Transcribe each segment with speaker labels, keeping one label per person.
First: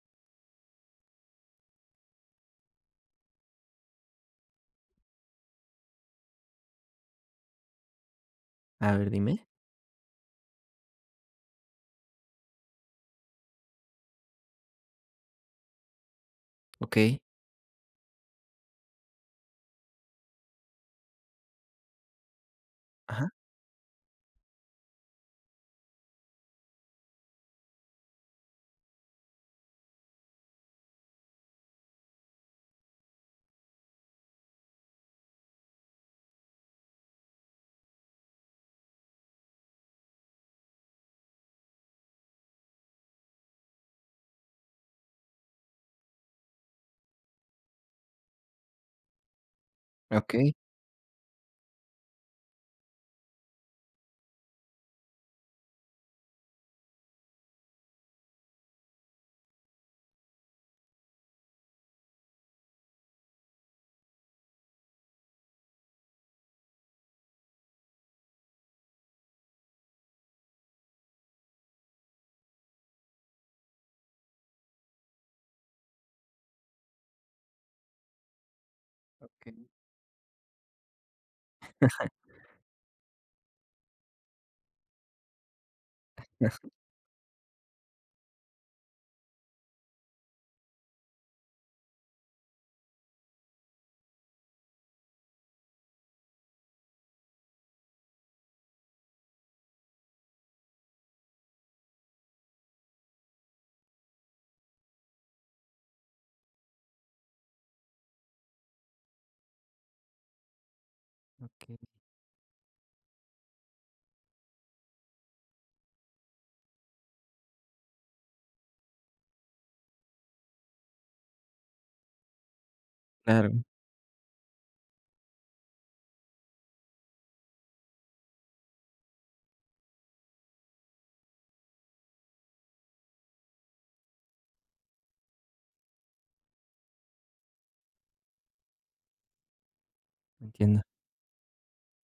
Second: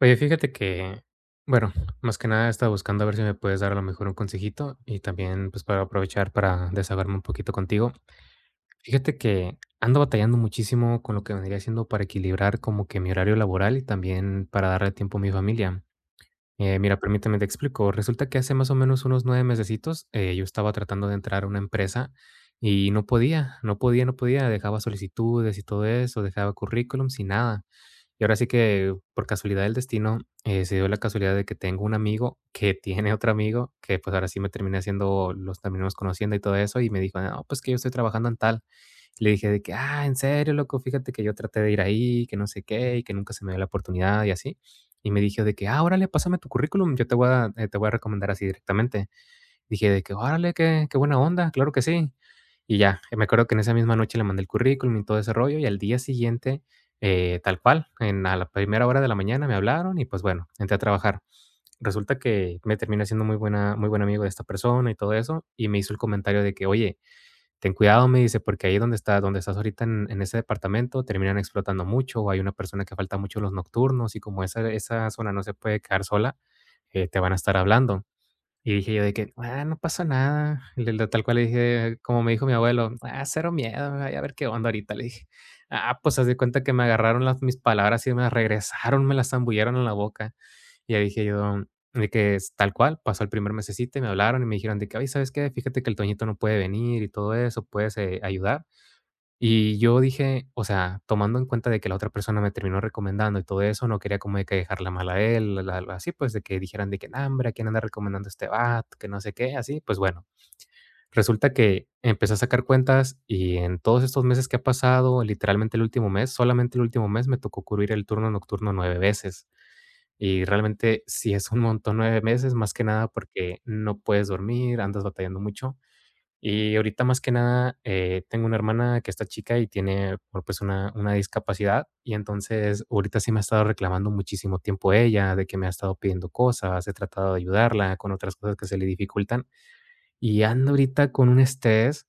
Speaker 1: Oye, fíjate que, bueno, más que nada estaba buscando a ver si me puedes dar a lo mejor un consejito y también pues para aprovechar para desahogarme un poquito contigo.
Speaker 2: A ver,
Speaker 1: Fíjate
Speaker 2: dime.
Speaker 1: que ando batallando muchísimo con lo que vendría siendo para equilibrar como que mi horario laboral y también para darle tiempo a mi familia. Mira,
Speaker 2: Okey.
Speaker 1: permíteme te explico. Resulta que hace más o menos unos 9 mesecitos, yo estaba tratando de entrar a una empresa y
Speaker 2: Ajá,
Speaker 1: no podía. Dejaba solicitudes y todo eso, dejaba currículums y nada. Y ahora sí que por casualidad del destino, se dio la casualidad de que tengo un amigo que tiene otro amigo que pues ahora sí me terminé haciendo, los terminamos conociendo y todo eso y me dijo, no, pues que yo estoy trabajando en tal. Le dije de que, ah, en serio, loco, fíjate que yo traté de ir ahí, que no sé qué, y que nunca se me dio la oportunidad y así. Y me dijo de que: "Ah, órale, pásame tu currículum, yo te voy a recomendar así directamente". Dije de que: "Órale,
Speaker 2: okey.
Speaker 1: qué buena onda, claro que sí". Y ya, me acuerdo que en esa misma noche le mandé el currículum y todo ese rollo, y al día siguiente, tal cual, en a la primera hora de la mañana me hablaron y, pues, bueno, entré a trabajar. Resulta que me terminé siendo muy buen amigo de esta persona y todo eso, y me hizo el comentario de que: "Oye, ten cuidado", me dice, "porque ahí donde estás ahorita en ese departamento terminan explotando mucho, o hay una persona que falta mucho los nocturnos, y como esa zona no se puede quedar sola, te van a estar hablando". Y dije yo de que:
Speaker 2: Okey,
Speaker 1: "Ah, no pasa nada". Le tal cual le dije, como me dijo mi abuelo: "Ah, cero miedo, ay, a ver qué onda ahorita", le dije. Ah, pues haz de cuenta que me agarraron las mis palabras y me las regresaron, me las zambulleron en la boca. Y ya dije yo, de que es tal cual, pasó el primer mesecito y me hablaron y me dijeron de que: "Ay, ¿sabes qué? Fíjate que el Toñito no puede venir y todo eso, puedes ayudar". Y yo dije, o sea, tomando en cuenta de que la otra persona me terminó recomendando y todo eso, no quería como de que dejarla mal a él, así pues de que dijeran de que: "Nah, hombre, ¿a quién anda recomendando este vato? Que no sé qué", así, pues bueno. Resulta
Speaker 2: okey.
Speaker 1: que empecé a sacar cuentas y en todos estos meses que ha pasado, literalmente el último mes, solamente el último mes me tocó cubrir el turno nocturno 9 veces. Y realmente sí es un montón 9 meses, más que nada porque
Speaker 2: Claro.
Speaker 1: no puedes dormir, andas batallando mucho. Y ahorita más que nada, tengo una hermana que está chica y tiene, bueno, pues una discapacidad, y entonces ahorita sí me ha estado reclamando muchísimo tiempo ella, de que me ha estado pidiendo cosas, he tratado de ayudarla con otras cosas que se le dificultan. Y ando
Speaker 2: Entiendo.
Speaker 1: ahorita con un estrés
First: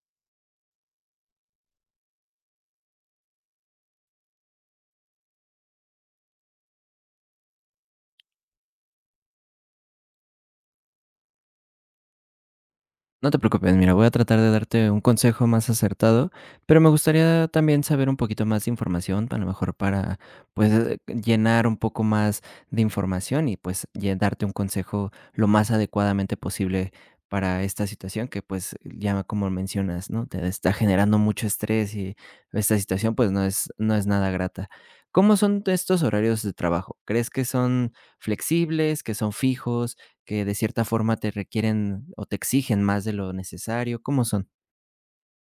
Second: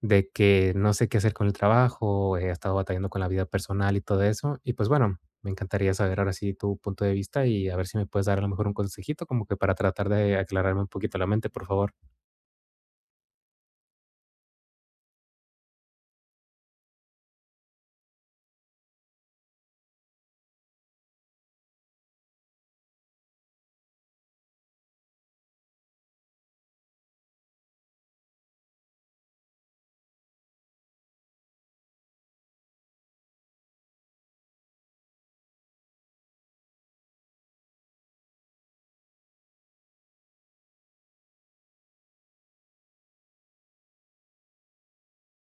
Speaker 1: de que no sé qué hacer con el trabajo, he estado batallando con la vida personal y todo eso. Y pues bueno, me encantaría saber ahora sí tu punto de vista y a ver si me puedes dar a lo mejor un consejito como que para tratar de aclararme un poquito la mente, por favor.
Speaker 2: No te preocupes, mira, voy a tratar de darte un consejo más acertado, pero me gustaría también saber un poquito más de información, a lo mejor para, pues, llenar un poco más de información y, pues, darte un consejo lo más adecuadamente posible para esta situación que, pues, ya como mencionas, ¿no? Te está generando mucho estrés y esta situación, pues, no es nada grata. ¿Cómo son estos horarios de trabajo? ¿Crees que son flexibles, que son fijos? Que de cierta forma te requieren o te exigen más de lo necesario, ¿cómo son?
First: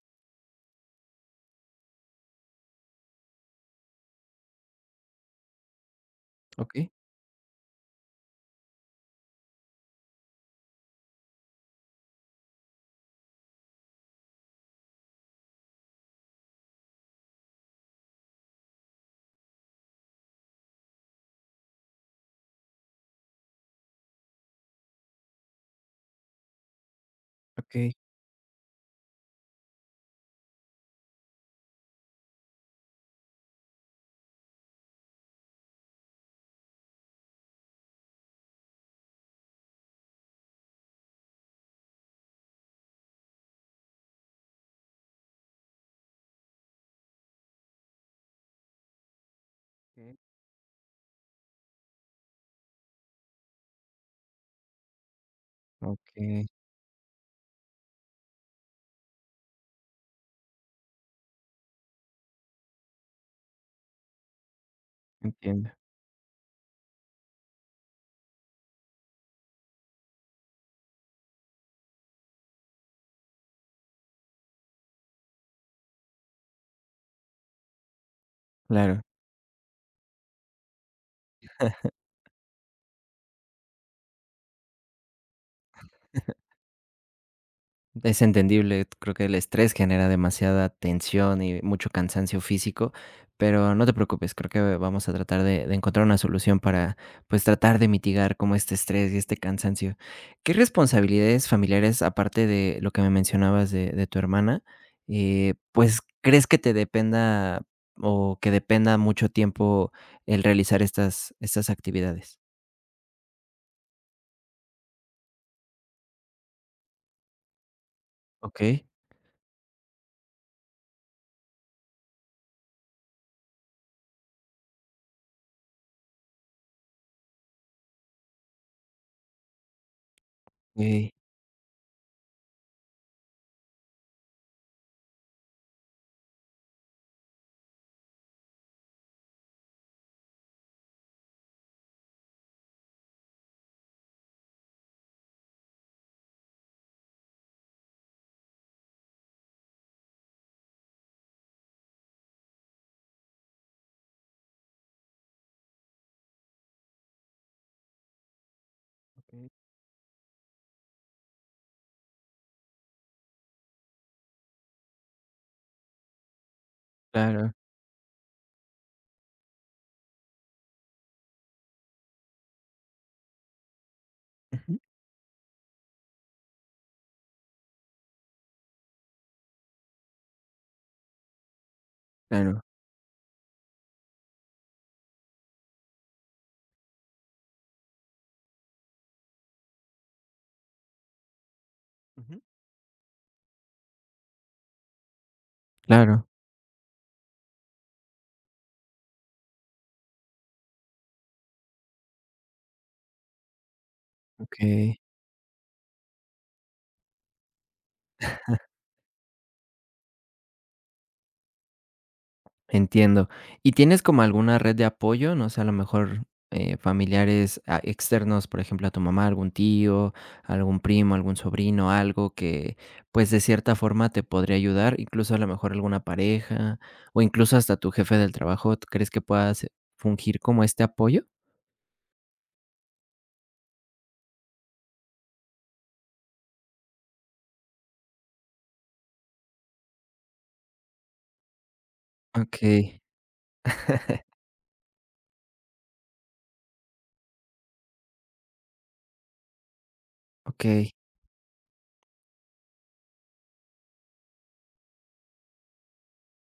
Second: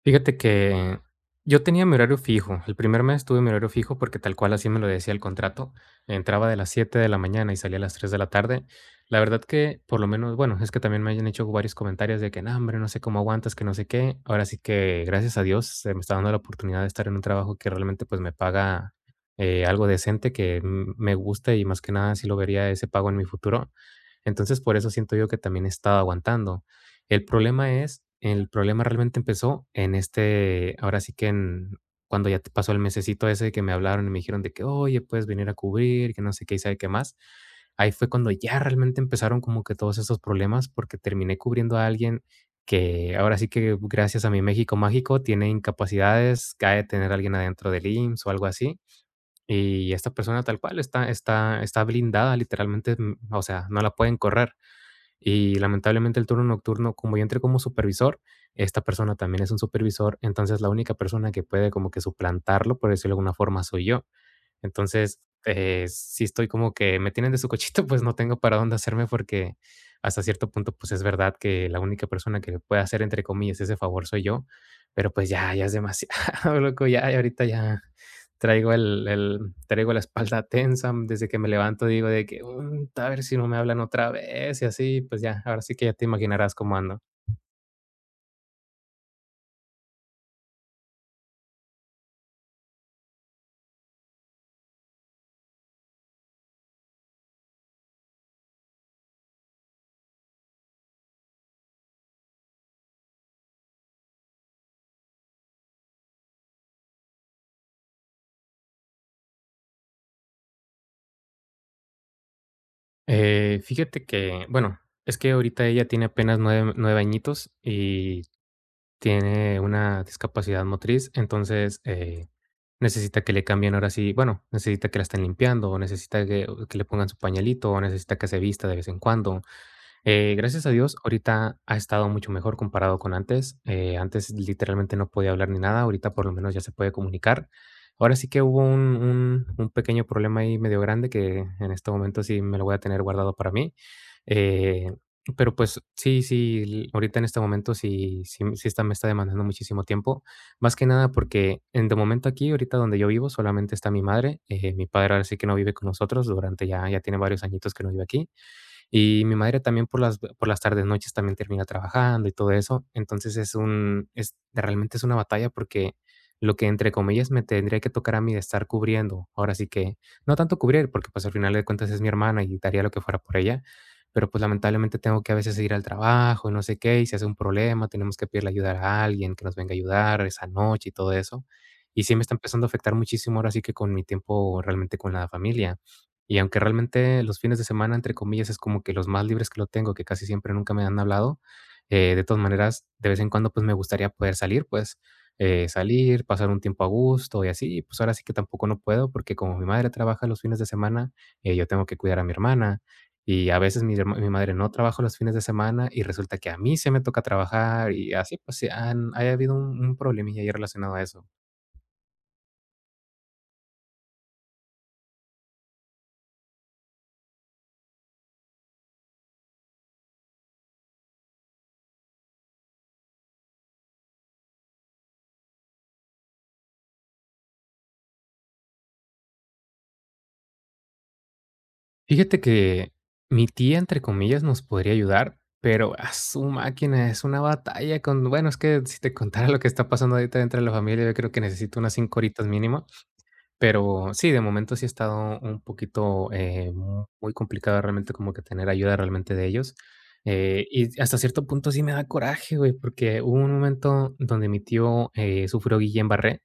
Speaker 1: Fíjate que yo tenía mi horario fijo. El primer mes tuve mi horario fijo porque tal cual así me lo decía el contrato. Entraba de las
Speaker 2: Okey,
Speaker 1: 7 de la mañana y salía a las 3 de la tarde. La verdad que por lo menos, bueno, es que también me hayan hecho varios comentarios de que, no, hombre, no sé cómo aguantas, que no sé qué. Ahora sí que gracias a Dios se me está dando la oportunidad de estar en un trabajo que realmente pues me paga algo decente, que me gusta y más que nada si lo vería ese pago en mi futuro. Entonces por eso siento yo que también he estado aguantando.
Speaker 2: okey,
Speaker 1: El problema realmente empezó en este ahora sí que en cuando ya te pasó el mesecito ese que me hablaron y me dijeron de que: "Oye, puedes venir a cubrir", que no sé qué y sabe qué más. Ahí fue cuando ya realmente empezaron como que todos esos problemas, porque terminé cubriendo a alguien que ahora sí que gracias a mi México mágico tiene incapacidades, cae ha de tener a alguien adentro del IMSS o algo así. Y esta persona tal cual está blindada literalmente, o sea, no la pueden correr. Y lamentablemente el turno
Speaker 2: okey,
Speaker 1: nocturno, como yo entré como supervisor, esta persona también es un supervisor, entonces la única persona que puede como que suplantarlo, por decirlo de alguna forma, soy yo. Entonces,
Speaker 2: entiendo,
Speaker 1: sí estoy como que me tienen de su cochito, pues no tengo para dónde hacerme porque hasta cierto punto, pues es verdad que la única persona que le puede hacer, entre comillas, ese favor soy yo, pero pues ya, ya es demasiado, loco, ya, y ahorita ya traigo
Speaker 2: claro.
Speaker 1: el, el- traigo la espalda tensa desde que me levanto, digo de que: "Mm, a ver si no me hablan otra vez" y así, pues ya, ahora sí que ya te imaginarás cómo ando.
Speaker 2: Es entendible, creo que el estrés genera demasiada tensión y mucho cansancio físico, pero no te preocupes, creo que vamos a tratar de encontrar una solución para, pues, tratar de mitigar como este estrés y este cansancio. ¿Qué responsabilidades familiares, aparte de lo que me mencionabas de tu hermana, pues, crees que te dependa o que dependa mucho tiempo el realizar estas actividades?
Speaker 1: Fíjate que, bueno, es que ahorita ella tiene apenas 9 añitos y
Speaker 2: Ok,
Speaker 1: tiene una discapacidad motriz, entonces, necesita que le cambien ahora sí, bueno, necesita que la estén limpiando, o necesita que le pongan su pañalito, o necesita que se vista de vez en cuando. Gracias a Dios,
Speaker 2: ok,
Speaker 1: ahorita ha estado mucho mejor comparado con antes. Antes literalmente no podía hablar ni nada, ahorita por lo menos ya se puede comunicar. Ahora sí que hubo un pequeño problema ahí medio grande que en este momento sí me lo voy a tener guardado para mí. Eh, pero pues sí, sí, ahorita en este momento sí, sí, sí está, me está demandando muchísimo tiempo. Más que nada porque en de momento aquí, ahorita donde yo vivo, solamente está mi madre. Mi padre ahora sí que no vive con nosotros durante ya tiene varios añitos que no vive aquí. Y mi
Speaker 2: ok,
Speaker 1: madre también por las tardes, noches también termina trabajando y todo eso. Entonces es un es realmente es una batalla porque lo que entre comillas me
Speaker 2: claro,
Speaker 1: tendría que tocar a mí de estar cubriendo, ahora sí que no tanto cubrir, porque pues al final de cuentas es mi hermana y daría lo que fuera por ella, pero pues
Speaker 2: ujú,
Speaker 1: lamentablemente tengo que a veces ir al trabajo y no sé qué, y si hace un problema, tenemos que pedirle ayuda a alguien que nos venga a ayudar esa noche y todo eso. Y sí me está
Speaker 2: claro,
Speaker 1: empezando a afectar muchísimo ahora sí que con mi tiempo realmente con la familia. Y aunque realmente los fines de semana, entre comillas, es como que los más libres que lo tengo, que casi siempre nunca me han hablado, de
Speaker 2: ujú,
Speaker 1: todas maneras, de vez en cuando, pues, me gustaría poder salir, pues,
Speaker 2: claro,
Speaker 1: salir, pasar un tiempo a gusto y así. Y, pues, ahora sí que tampoco no puedo, porque como mi madre trabaja los fines de semana, yo tengo que cuidar a mi hermana, y a veces mi madre
Speaker 2: ok.
Speaker 1: no trabaja los fines de semana, y resulta que a mí se me toca trabajar, y así, pues, sí han ha habido un problemilla ahí relacionado a eso.
Speaker 2: Entiendo. ¿Y tienes como alguna red de apoyo? No sé, a lo mejor, familiares, ah, externos, por ejemplo, a tu mamá, algún tío, algún primo, algún sobrino, algo que, pues, de cierta forma te podría ayudar, incluso a lo mejor alguna pareja, o incluso hasta tu jefe del trabajo, ¿tú crees que puedas fungir como este apoyo?
Speaker 1: Fíjate que mi tía, entre comillas, nos podría ayudar, pero a su máquina es una batalla con, bueno, es que si te contara lo que está pasando ahorita dentro de la familia, yo creo que necesito unas 5 horitas mínimo,
Speaker 2: Okey,
Speaker 1: pero sí, de momento sí ha estado un poquito, mu muy complicado realmente como que tener ayuda realmente de ellos,
Speaker 2: okey,
Speaker 1: y hasta cierto punto sí me da coraje, güey, porque hubo un momento donde mi tío, sufrió Guillain-Barré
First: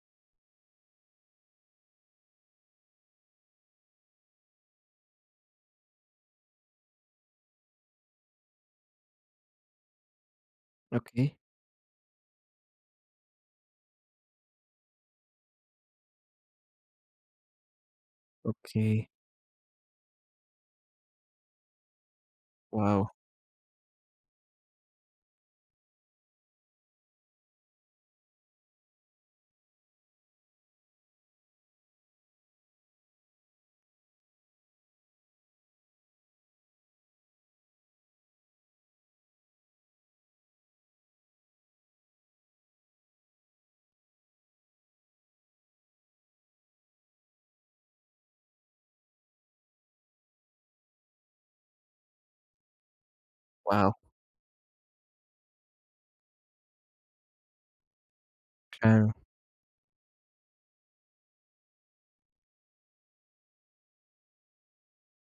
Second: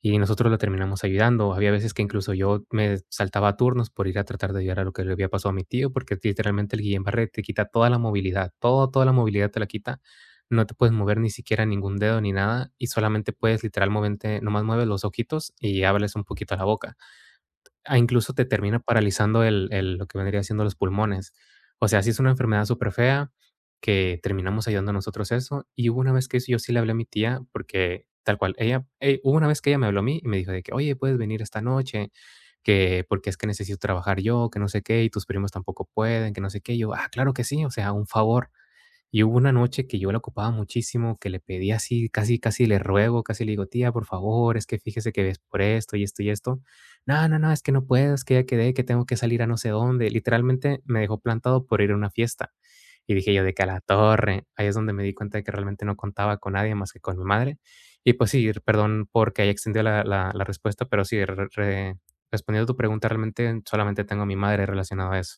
Speaker 1: y nosotros lo terminamos ayudando. Había veces que incluso yo me saltaba turnos por ir a tratar de ayudar a lo que le había pasado a mi tío, porque literalmente el Guillain-Barré te quita toda la movilidad, todo toda la movilidad te la quita. No te puedes mover ni
Speaker 2: okey,
Speaker 1: siquiera ningún dedo ni nada, y solamente puedes literal moverte, nomás mueves los ojitos y hables un poquito la boca. Ah, incluso te termina
Speaker 2: okey.
Speaker 1: paralizando el lo que vendría siendo los pulmones. O sea, sí es una enfermedad súper
Speaker 2: Wow,
Speaker 1: fea que terminamos ayudando a nosotros eso. Y hubo una vez que eso yo sí le hablé a mi tía porque tal cual, ella hubo una vez que ella me habló a mí y me dijo de que: "Oye, puedes venir esta noche, que porque es que necesito trabajar yo, que no sé qué, y tus primos tampoco pueden, que no sé qué". Y yo: "Ah, claro que sí, o sea, un favor". Y hubo una noche que yo la ocupaba muchísimo, que le pedí así, casi, casi le ruego, casi le digo: "Tía, por favor, es que fíjese que ves por esto y esto y esto". "No, no, no, es que no puedo, es que ya quedé, que tengo que salir a no sé dónde". Literalmente me dejó plantado por ir a una fiesta. Y dije yo, de que a la
Speaker 2: wow,
Speaker 1: torre. Ahí es donde me di cuenta de que realmente no contaba con nadie más que con mi madre. Y pues sí, perdón
Speaker 2: claro.
Speaker 1: porque ahí extendió la respuesta, pero sí, respondiendo a tu pregunta, realmente solamente tengo a mi madre relacionado a eso.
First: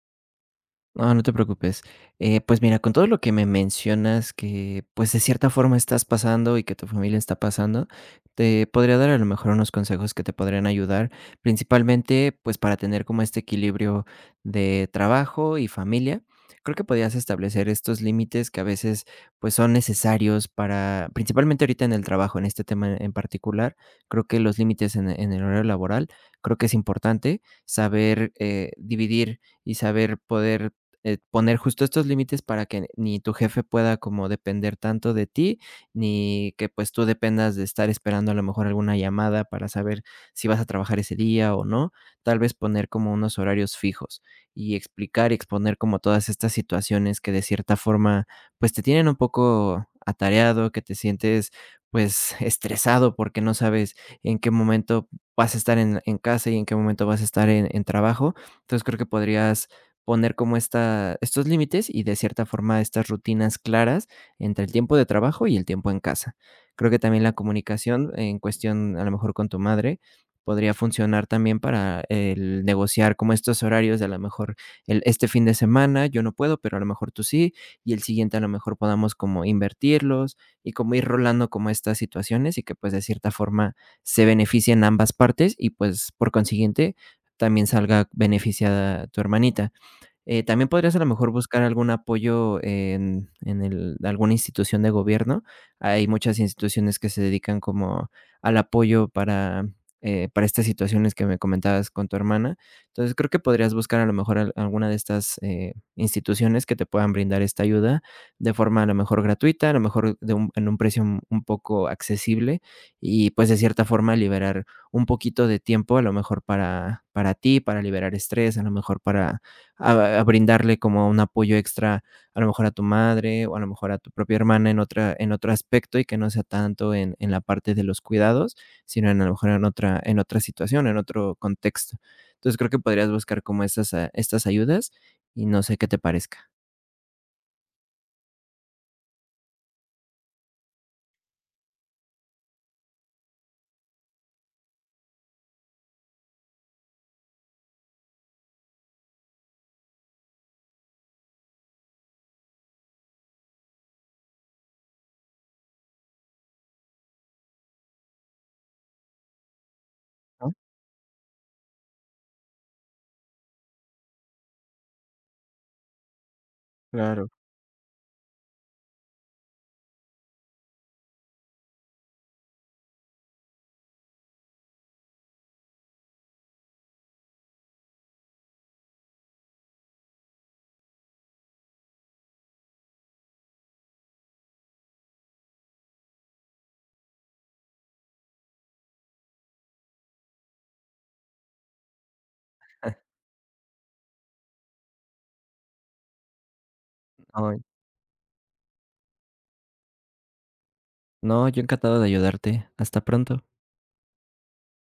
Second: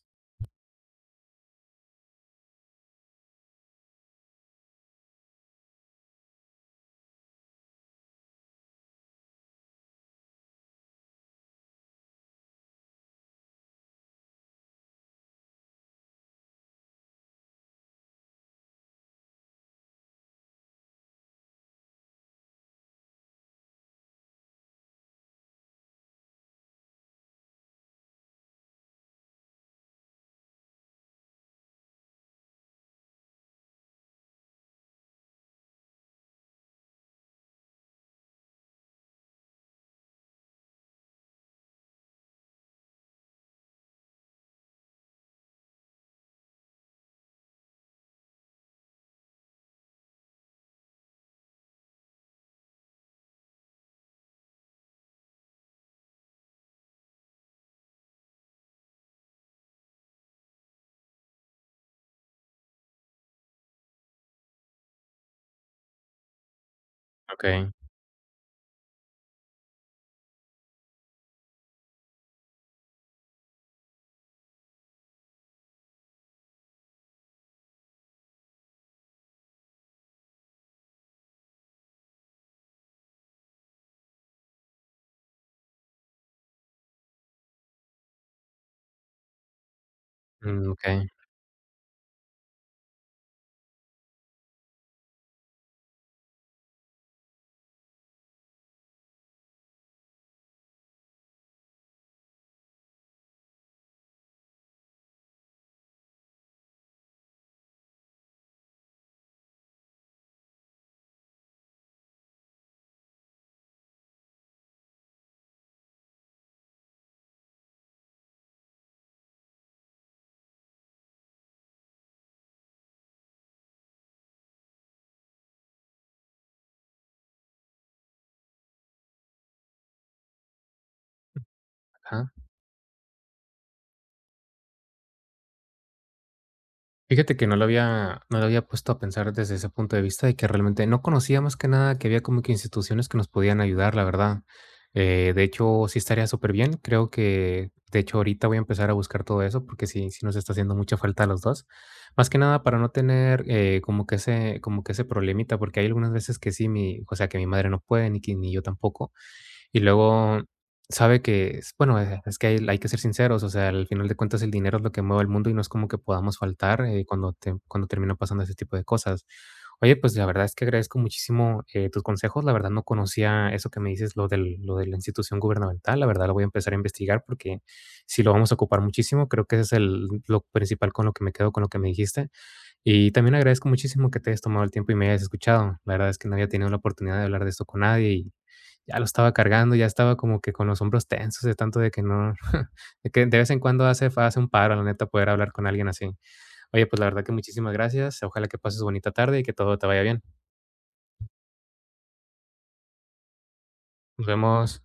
Speaker 2: No, no te preocupes. Pues mira, con todo lo que me mencionas que, pues, de cierta forma estás pasando y que tu familia está pasando, te podría dar a lo mejor unos consejos que te podrían ayudar, principalmente, pues, para tener como este equilibrio de trabajo y familia. Creo que podrías establecer estos límites que a veces, pues, son necesarios para, principalmente ahorita en el trabajo, en este tema en particular, creo que los límites en el horario laboral, creo que es importante saber dividir y saber poder poner justo estos límites para que ni tu jefe pueda como depender tanto de ti, ni que pues tú dependas de estar esperando a lo mejor alguna llamada para saber si vas a trabajar ese día o no. Tal vez poner como unos horarios fijos y explicar y exponer como todas estas situaciones que de cierta forma pues te tienen un poco atareado, que te sientes pues estresado porque no sabes en qué momento vas a estar en casa y en qué momento vas a estar en trabajo. Entonces creo que podrías poner como esta estos límites y de cierta forma estas rutinas claras entre el tiempo de trabajo y el tiempo en casa. Creo que también la
Speaker 1: Ok.
Speaker 2: comunicación en cuestión, a lo mejor con tu madre, podría funcionar también para el negociar como estos horarios de a lo mejor el este fin de semana yo no puedo, pero a lo mejor tú sí, y el siguiente a lo mejor podamos como invertirlos y como ir rolando como estas situaciones y que, pues, de cierta forma se beneficien ambas partes y, pues, por consiguiente, también salga beneficiada tu hermanita. También
Speaker 1: Mm, ok.
Speaker 2: podrías a lo mejor buscar algún apoyo alguna institución de gobierno. Hay muchas instituciones que se dedican como al apoyo para estas situaciones que me comentabas con tu hermana. Entonces creo que podrías buscar a lo mejor alguna de estas instituciones que te puedan brindar esta ayuda de forma a lo mejor gratuita, a lo mejor de en un precio un poco accesible y pues de cierta forma liberar un poquito de tiempo, a lo mejor para ti, para liberar estrés, a lo mejor para a brindarle como un apoyo extra, a lo mejor a tu madre, o a lo mejor a tu propia hermana en otra en otro aspecto, y que no sea tanto en la parte de los cuidados, sino en a lo mejor en otra situación, en otro contexto.
Speaker 1: Ajá.
Speaker 2: Entonces, creo que podrías buscar como estas a estas ayudas, y no sé qué te parezca,
Speaker 1: Fíjate que no lo había puesto a pensar desde ese punto de vista, de que realmente no conocía más que nada que había como que instituciones que nos podían ayudar, la verdad. De hecho, sí estaría súper bien. Creo que, de hecho, ahorita voy a empezar a buscar todo eso, porque sí, sí nos está haciendo mucha falta a los dos. Más que nada para no tener como que ese problemita, porque hay algunas veces que sí, mi, o sea, que mi madre no puede, ni yo tampoco. Y luego
Speaker 2: ¿no?
Speaker 1: sabe que, es bueno, es que hay que ser sinceros, o sea, al final de cuentas el dinero es lo que mueve el mundo y no es como que podamos faltar,
Speaker 2: Claro.
Speaker 1: cuando termina pasando ese tipo de cosas. Oye, pues, la verdad es que agradezco muchísimo, tus consejos. La verdad no conocía eso que me dices, lo de la institución gubernamental. La verdad lo voy a empezar a investigar porque si lo vamos a ocupar muchísimo. Creo que ese es el lo principal con lo que me quedo con lo que me dijiste. Y también agradezco muchísimo que te hayas tomado el tiempo y me hayas escuchado. La verdad es que no había tenido la oportunidad de hablar de esto con nadie y ya lo estaba cargando, ya estaba como que con los hombros tensos de tanto de que no, de que de vez en cuando hace un paro, la neta, poder hablar con alguien así. Oye, pues la verdad que
Speaker 2: Ay,
Speaker 1: muchísimas gracias. Ojalá que pases bonita tarde y que todo te vaya bien.
Speaker 2: no, yo encantado de ayudarte. Hasta pronto.
Speaker 1: Nos vemos.